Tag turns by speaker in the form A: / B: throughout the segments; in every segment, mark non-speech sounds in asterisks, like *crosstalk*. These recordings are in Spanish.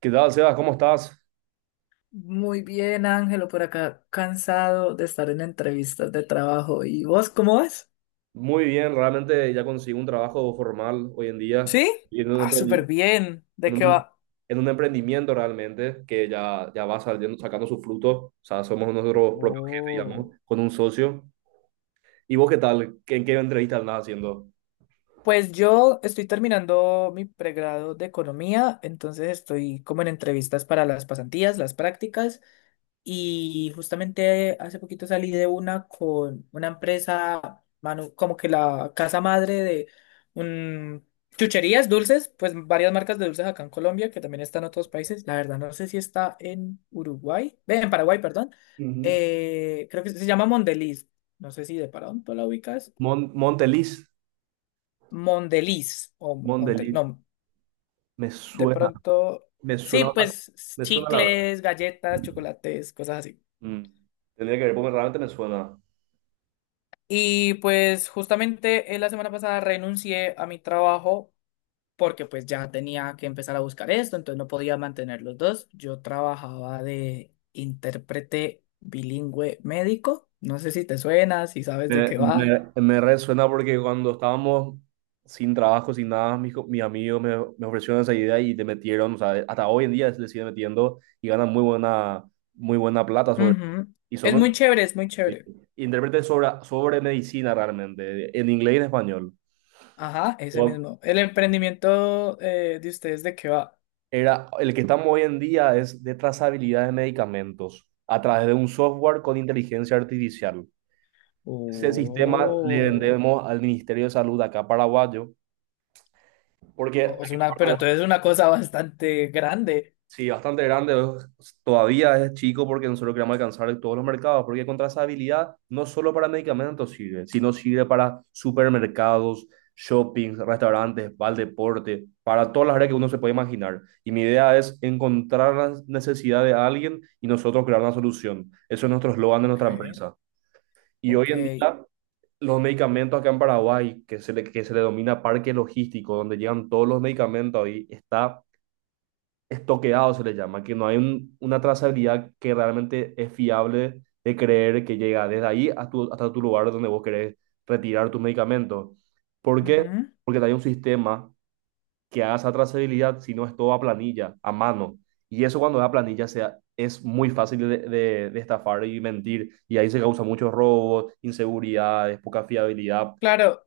A: ¿Qué tal, Sebas? ¿Cómo estás?
B: Muy bien, Ángelo, por acá cansado de estar en entrevistas de trabajo. ¿Y vos cómo vas?
A: Muy bien, realmente ya conseguí un trabajo formal hoy en día
B: ¿Sí?
A: y
B: Ah, súper bien. ¿De
A: en
B: qué
A: un em-
B: va?
A: en un emprendimiento realmente que ya va saliendo, sacando su fruto. O sea, somos nuestros propios jefes,
B: Oh.
A: digamos, con un socio. ¿Y vos qué tal? ¿En qué entrevista andás haciendo?
B: Pues yo estoy terminando mi pregrado de economía, entonces estoy como en entrevistas para las pasantías, las prácticas. Y justamente hace poquito salí de una con una empresa, como que la casa madre de un, chucherías, dulces, pues varias marcas de dulces acá en Colombia, que también están en otros países. La verdad, no sé si está en Uruguay, ve, en Paraguay, perdón.
A: Ujú.
B: Creo que se llama Mondeliz. No sé si de pronto la ubicas.
A: Mon- Monteliz,
B: Mondeliz o Montel,
A: Monteliz,
B: no,
A: me
B: de
A: suena,
B: pronto.
A: me
B: Sí,
A: suena,
B: pues
A: me suena la verdad.
B: chicles, galletas, chocolates, cosas así.
A: Mm. Tendría que ver, porque realmente me suena.
B: Y pues justamente la semana pasada renuncié a mi trabajo porque pues ya tenía que empezar a buscar esto, entonces no podía mantener los dos. Yo trabajaba de intérprete bilingüe médico. No sé si te suena, si sabes de
A: Me,
B: qué va.
A: me- me resuena porque cuando estábamos sin trabajo, sin nada, mis amigos me ofrecieron esa idea y te metieron, o sea, hasta hoy en día le siguen metiendo y ganan muy buena plata sobre,
B: Ujú.
A: y
B: Es
A: son
B: muy chévere, es muy
A: sí,
B: chévere.
A: intérpretes sobre medicina realmente, en inglés y en español.
B: Ajá, ese
A: Yo-
B: mismo. El emprendimiento de ustedes, ¿de qué va?
A: Era, el que estamos hoy en día es de trazabilidad de medicamentos a través de un software con inteligencia artificial. Ese sistema le
B: Oh.
A: vendemos al Ministerio de Salud acá paraguayo, porque...
B: Es una, pero entonces es una cosa bastante grande.
A: Sí, bastante grande, todavía es chico porque nosotros queremos alcanzar todos los mercados, porque contra esa habilidad no solo para medicamentos sirve, sino sirve para supermercados, shoppings, restaurantes, para el deporte, para todas las áreas que uno se puede imaginar. Y mi idea es encontrar la necesidad de alguien y nosotros crear una solución. Eso es nuestro eslogan de
B: Ok,
A: nuestra empresa. Y hoy
B: ok.
A: en día, los medicamentos acá en Paraguay, que se le denomina parque logístico, donde llegan todos los medicamentos ahí, está estoqueado se le llama, que no hay un- una trazabilidad que realmente es fiable de creer que llega desde ahí a hasta tu lugar donde vos querés retirar tus medicamentos. ¿Por qué?
B: Ujú.
A: Porque no hay un sistema que haga esa trazabilidad si no es todo a planilla, a mano. Y eso cuando es a planilla es muy fácil de estafar y mentir. Y ahí se causan muchos robos, inseguridades, poca fiabilidad.
B: Claro,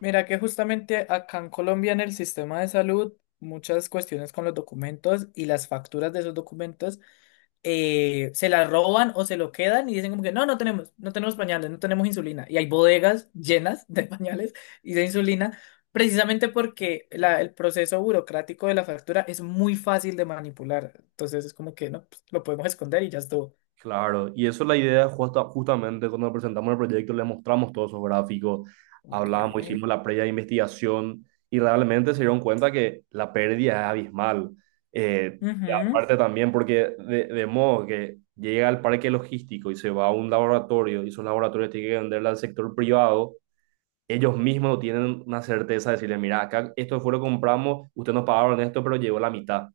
B: mira que justamente acá en Colombia en el sistema de salud, muchas cuestiones con los documentos y las facturas de esos documentos se las roban o se lo quedan y dicen como que no, no tenemos, no tenemos pañales, no tenemos insulina. Y hay bodegas llenas de pañales y de insulina, precisamente porque el proceso burocrático de la factura es muy fácil de manipular. Entonces es como que no, pues, lo podemos esconder y ya estuvo.
A: Claro, y eso es la idea justamente cuando presentamos el proyecto, les mostramos todos esos gráficos,
B: Ok.
A: hablamos, hicimos la previa investigación y realmente se dieron cuenta que la pérdida es abismal. Eh, y
B: Ujú.
A: aparte también porque de modo que llega al parque logístico y se va a un laboratorio y esos laboratorios tienen que venderle al sector privado, ellos mismos no tienen una certeza de decirle, mira, acá esto fue lo que compramos, ustedes nos pagaron esto, pero llegó la mitad.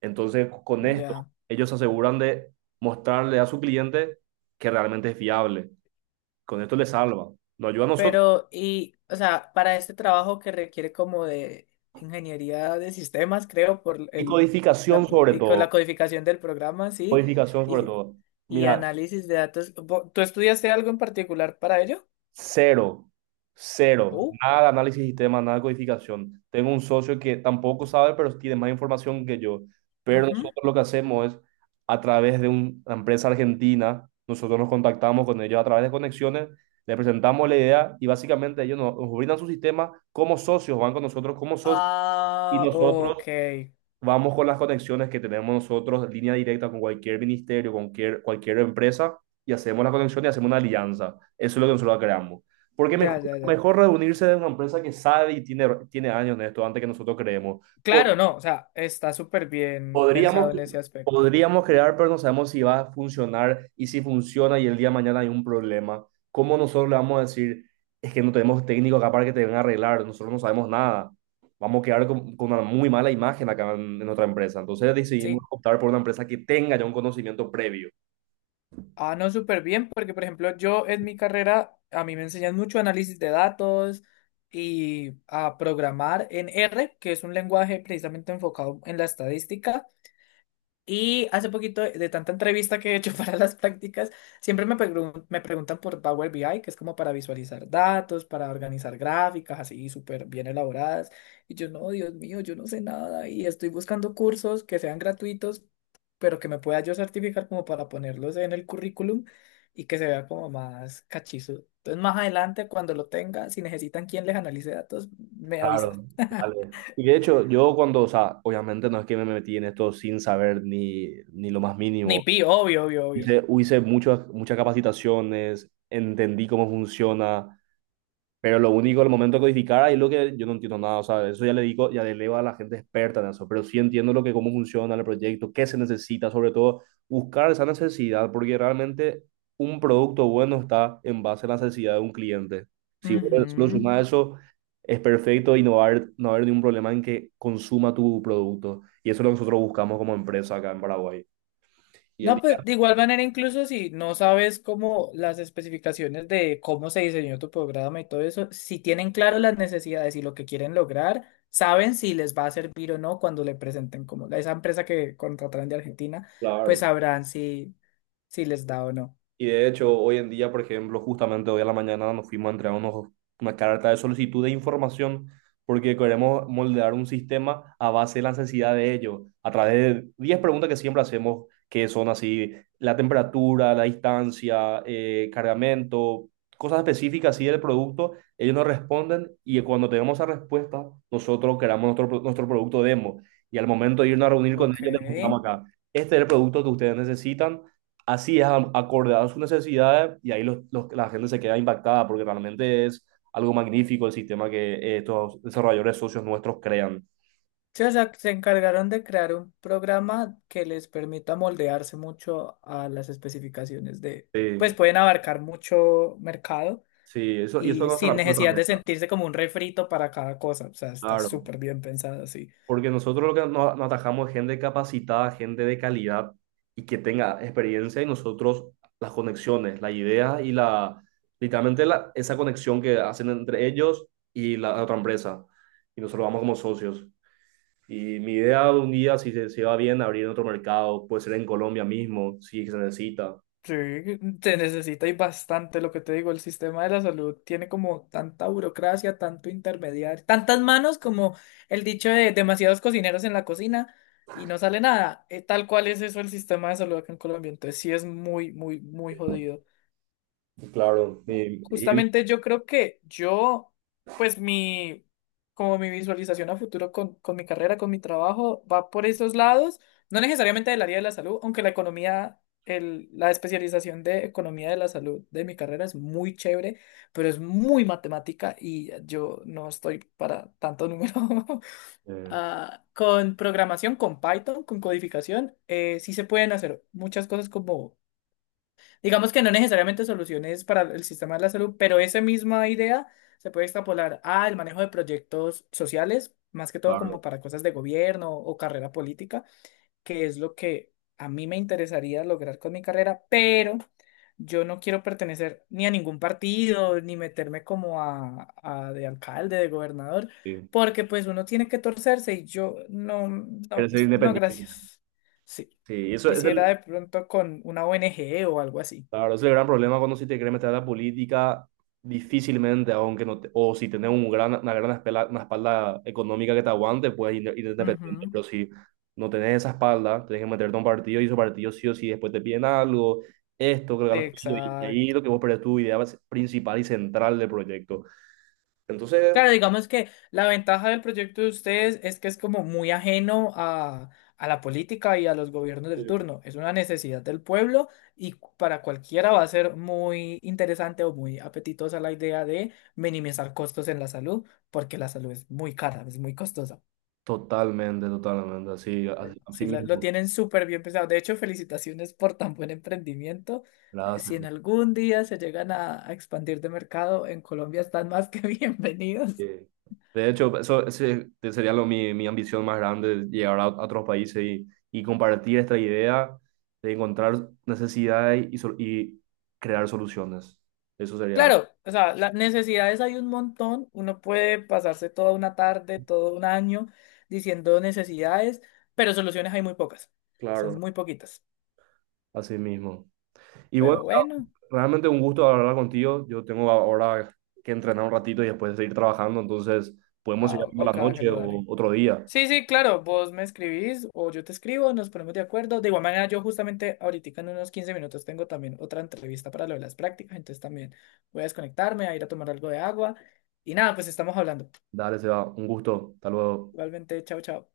A: Entonces, con esto,
B: Ya.
A: ellos se aseguran de mostrarle a su cliente que realmente es fiable. Con esto le salva. Nos ayuda a nosotros.
B: Pero, y, o sea, para este trabajo que requiere como de ingeniería de sistemas, creo, por
A: Y
B: el,
A: codificación sobre
B: y con la
A: todo.
B: codificación del programa, sí,
A: Codificación sobre
B: y,
A: todo.
B: y
A: Mira,
B: análisis de datos. ¿Tú estudiaste algo en particular para ello?
A: cero, cero,
B: Oh,
A: nada de análisis de sistema, nada de codificación. Tengo un socio que tampoco sabe, pero tiene más información que yo. Pero
B: ujú.
A: nosotros lo que hacemos es, a través de una empresa argentina, nosotros nos contactamos con ellos a través de conexiones, les presentamos la idea y básicamente ellos nos brindan su sistema como socios, van con nosotros como socios y
B: Ah,
A: nosotros
B: ok.
A: vamos con las conexiones que tenemos nosotros, línea directa con cualquier ministerio, con cualquier empresa, y hacemos la conexión y hacemos una alianza. Eso es lo que nosotros creamos. Porque mejor,
B: Ya, ya, ya.
A: mejor reunirse de una empresa que sabe y tiene años en esto antes que nosotros creemos.
B: Claro, no, o sea, está súper bien
A: Podríamos,
B: pensado en ese aspecto.
A: podríamos crear, pero no sabemos si va a funcionar y si funciona y el día de mañana hay un problema. ¿Cómo nosotros le vamos a decir, es que no tenemos técnico acá para que te vengan a arreglar? Nosotros no sabemos nada. Vamos a quedar con una muy mala imagen acá en otra empresa. Entonces decidimos
B: Sí,
A: optar por una empresa que tenga ya un conocimiento previo.
B: ah, no, súper bien, porque por ejemplo yo en mi carrera a mí me enseñan mucho análisis de datos y a programar en R, que es un lenguaje precisamente enfocado en la estadística. Y hace poquito, de tanta entrevista que he hecho *laughs* para las prácticas, siempre me preguntan por Power BI, que es como para visualizar datos, para organizar gráficas así súper bien elaboradas. Y yo, no, Dios mío, yo no sé nada y estoy buscando cursos que sean gratuitos, pero que me pueda yo certificar como para ponerlos en el currículum y que se vea como más cachizo. Entonces, más adelante, cuando lo tenga, si necesitan quien les analice datos, me avisa.
A: Claro, vale. Y de hecho, yo cuando, o sea, obviamente no es que me metí en esto sin saber ni lo más
B: Ni
A: mínimo.
B: pi, obvio, obvio, obvio.
A: Hice muchas, muchas capacitaciones, entendí cómo funciona. Pero lo único, el momento de codificar, ahí lo que yo no entiendo nada, o sea, eso ya le digo, ya le leo a la gente experta en eso, pero sí entiendo lo que, cómo funciona el proyecto, qué se necesita, sobre todo buscar esa necesidad, porque realmente un producto bueno está en base a la necesidad de un cliente. Si solo
B: Ujú.
A: sumás eso, es perfecto y no va a haber ningún problema en que consuma tu producto. Y eso es lo que nosotros buscamos como empresa acá en Paraguay. Y el
B: No, pues
A: día,
B: de igual manera, incluso si no sabes cómo las especificaciones de cómo se diseñó tu programa y todo eso, si tienen claro las necesidades y lo que quieren lograr, saben si les va a servir o no cuando le presenten como esa empresa que contrataron de Argentina, pues
A: claro.
B: sabrán si, si les da o no.
A: Y de hecho, hoy en día, por ejemplo, justamente hoy a la mañana nos fuimos a entregar una carta de solicitud de información porque queremos moldear un sistema a base de la necesidad de ello, a través de 10 preguntas que siempre hacemos, que son así, la temperatura, la distancia, cargamento, cosas específicas así del producto, ellos nos responden y cuando tenemos esa respuesta, nosotros creamos nuestro producto demo. Y al momento de irnos a reunir con
B: Ok.
A: ellos, les mostramos acá, este es el producto que ustedes necesitan. Así es, acorde a sus necesidades y ahí la gente se queda impactada porque realmente es algo magnífico el sistema que estos desarrolladores socios nuestros crean.
B: Sí, o sea, se encargaron de crear un programa que les permita moldearse mucho a las especificaciones de,
A: Sí,
B: pues pueden abarcar mucho mercado
A: sí, eso, y eso es
B: y
A: nuestra,
B: sin
A: nuestra
B: necesidad de
A: meta,
B: sentirse como un refrito para cada cosa. O sea, está
A: claro.
B: súper bien pensado, sí.
A: Porque nosotros lo que nos atajamos es gente capacitada, gente de calidad y que tenga experiencia y nosotros las conexiones, las ideas y la, literalmente la, esa conexión que hacen entre ellos y la otra empresa. Y nosotros vamos como socios. Y mi idea de un día, si se va bien, abrir en otro mercado, puede ser en Colombia mismo, si se necesita.
B: Sí, se necesita y bastante lo que te digo, el sistema de la salud tiene como tanta burocracia, tanto intermediario, tantas manos como el dicho de demasiados cocineros en la cocina y no sale nada. Tal cual es eso el sistema de salud acá en Colombia, entonces sí es muy, muy, muy jodido.
A: Claro. Y-
B: Justamente yo creo que yo, pues mi, como mi visualización a futuro con mi carrera, con mi trabajo, va por esos lados, no necesariamente del área de la salud, aunque la economía, el, la especialización de economía de la salud de mi carrera es muy chévere, pero es muy matemática y yo no estoy para tanto número. *laughs*
A: eh,
B: Ah, con programación, con Python, con codificación, sí se pueden hacer muchas cosas como. Digamos que no necesariamente soluciones para el sistema de la salud, pero esa misma idea se puede extrapolar al manejo de proyectos sociales, más que todo
A: claro,
B: como para cosas de gobierno o carrera política, que es lo que a mí me interesaría lograr con mi carrera, pero yo no quiero pertenecer ni a ningún partido, ni meterme como a de alcalde, de gobernador,
A: sí.
B: porque pues uno tiene que torcerse y yo no,
A: Quiere
B: no,
A: ser
B: pues, no,
A: independiente.
B: gracias. Sí.
A: Sí, eso es.
B: Quisiera de pronto con una ONG o algo así.
A: Claro, ese es el gran problema cuando si te quieres meter a la política, difícilmente, aunque o si tenés un gran, una gran espela- una espalda económica que te aguante, puedes ir independiente.
B: Ujú,
A: Pero si no tenés esa espalda, tenés que meterte a un partido y esos partidos sí o sí después te piden algo, esto, creo que los pillos, y ahí
B: exacto.
A: lo que vos perdés tu idea principal y central del proyecto. Entonces,
B: Claro, digamos que la ventaja del proyecto de ustedes es que es como muy ajeno a la política y a los gobiernos del turno. Es una necesidad del pueblo y para cualquiera va a ser muy interesante o muy apetitosa la idea de minimizar costos en la salud, porque la salud es muy cara, es muy costosa.
A: totalmente, totalmente, así, así, así
B: Sí, lo
A: mismo.
B: tienen súper bien pensado. De hecho, felicitaciones por tan buen emprendimiento. Si
A: Gracias.
B: en algún día se llegan a expandir de mercado, en Colombia están más que *laughs* bienvenidos.
A: Eh, De hecho, eso ese sería mi ambición más grande, llegar a otros países y, compartir esta idea de encontrar necesidades y crear soluciones. Eso sería,
B: Claro, o sea, las necesidades hay un montón. Uno puede pasarse toda una tarde, todo un año diciendo necesidades, pero soluciones hay muy pocas. Son
A: claro,
B: muy poquitas.
A: así mismo. Y bueno,
B: Pero bueno,
A: realmente un gusto hablar contigo. Yo tengo ahora que entrenar un ratito y después seguir trabajando, entonces podemos
B: ah,
A: seguir hablando a
B: ok,
A: la noche
B: Ángela,
A: o
B: dale.
A: otro día.
B: Sí, sí, claro, vos me escribís o yo te escribo, nos ponemos de acuerdo. De igual manera, yo justamente ahorita en unos 15 minutos tengo también otra entrevista para lo de las prácticas, entonces también voy a desconectarme, a ir a tomar algo de agua. Y nada, pues estamos hablando.
A: Dale, Seba, un gusto. Hasta luego.
B: Igualmente, chao, chao.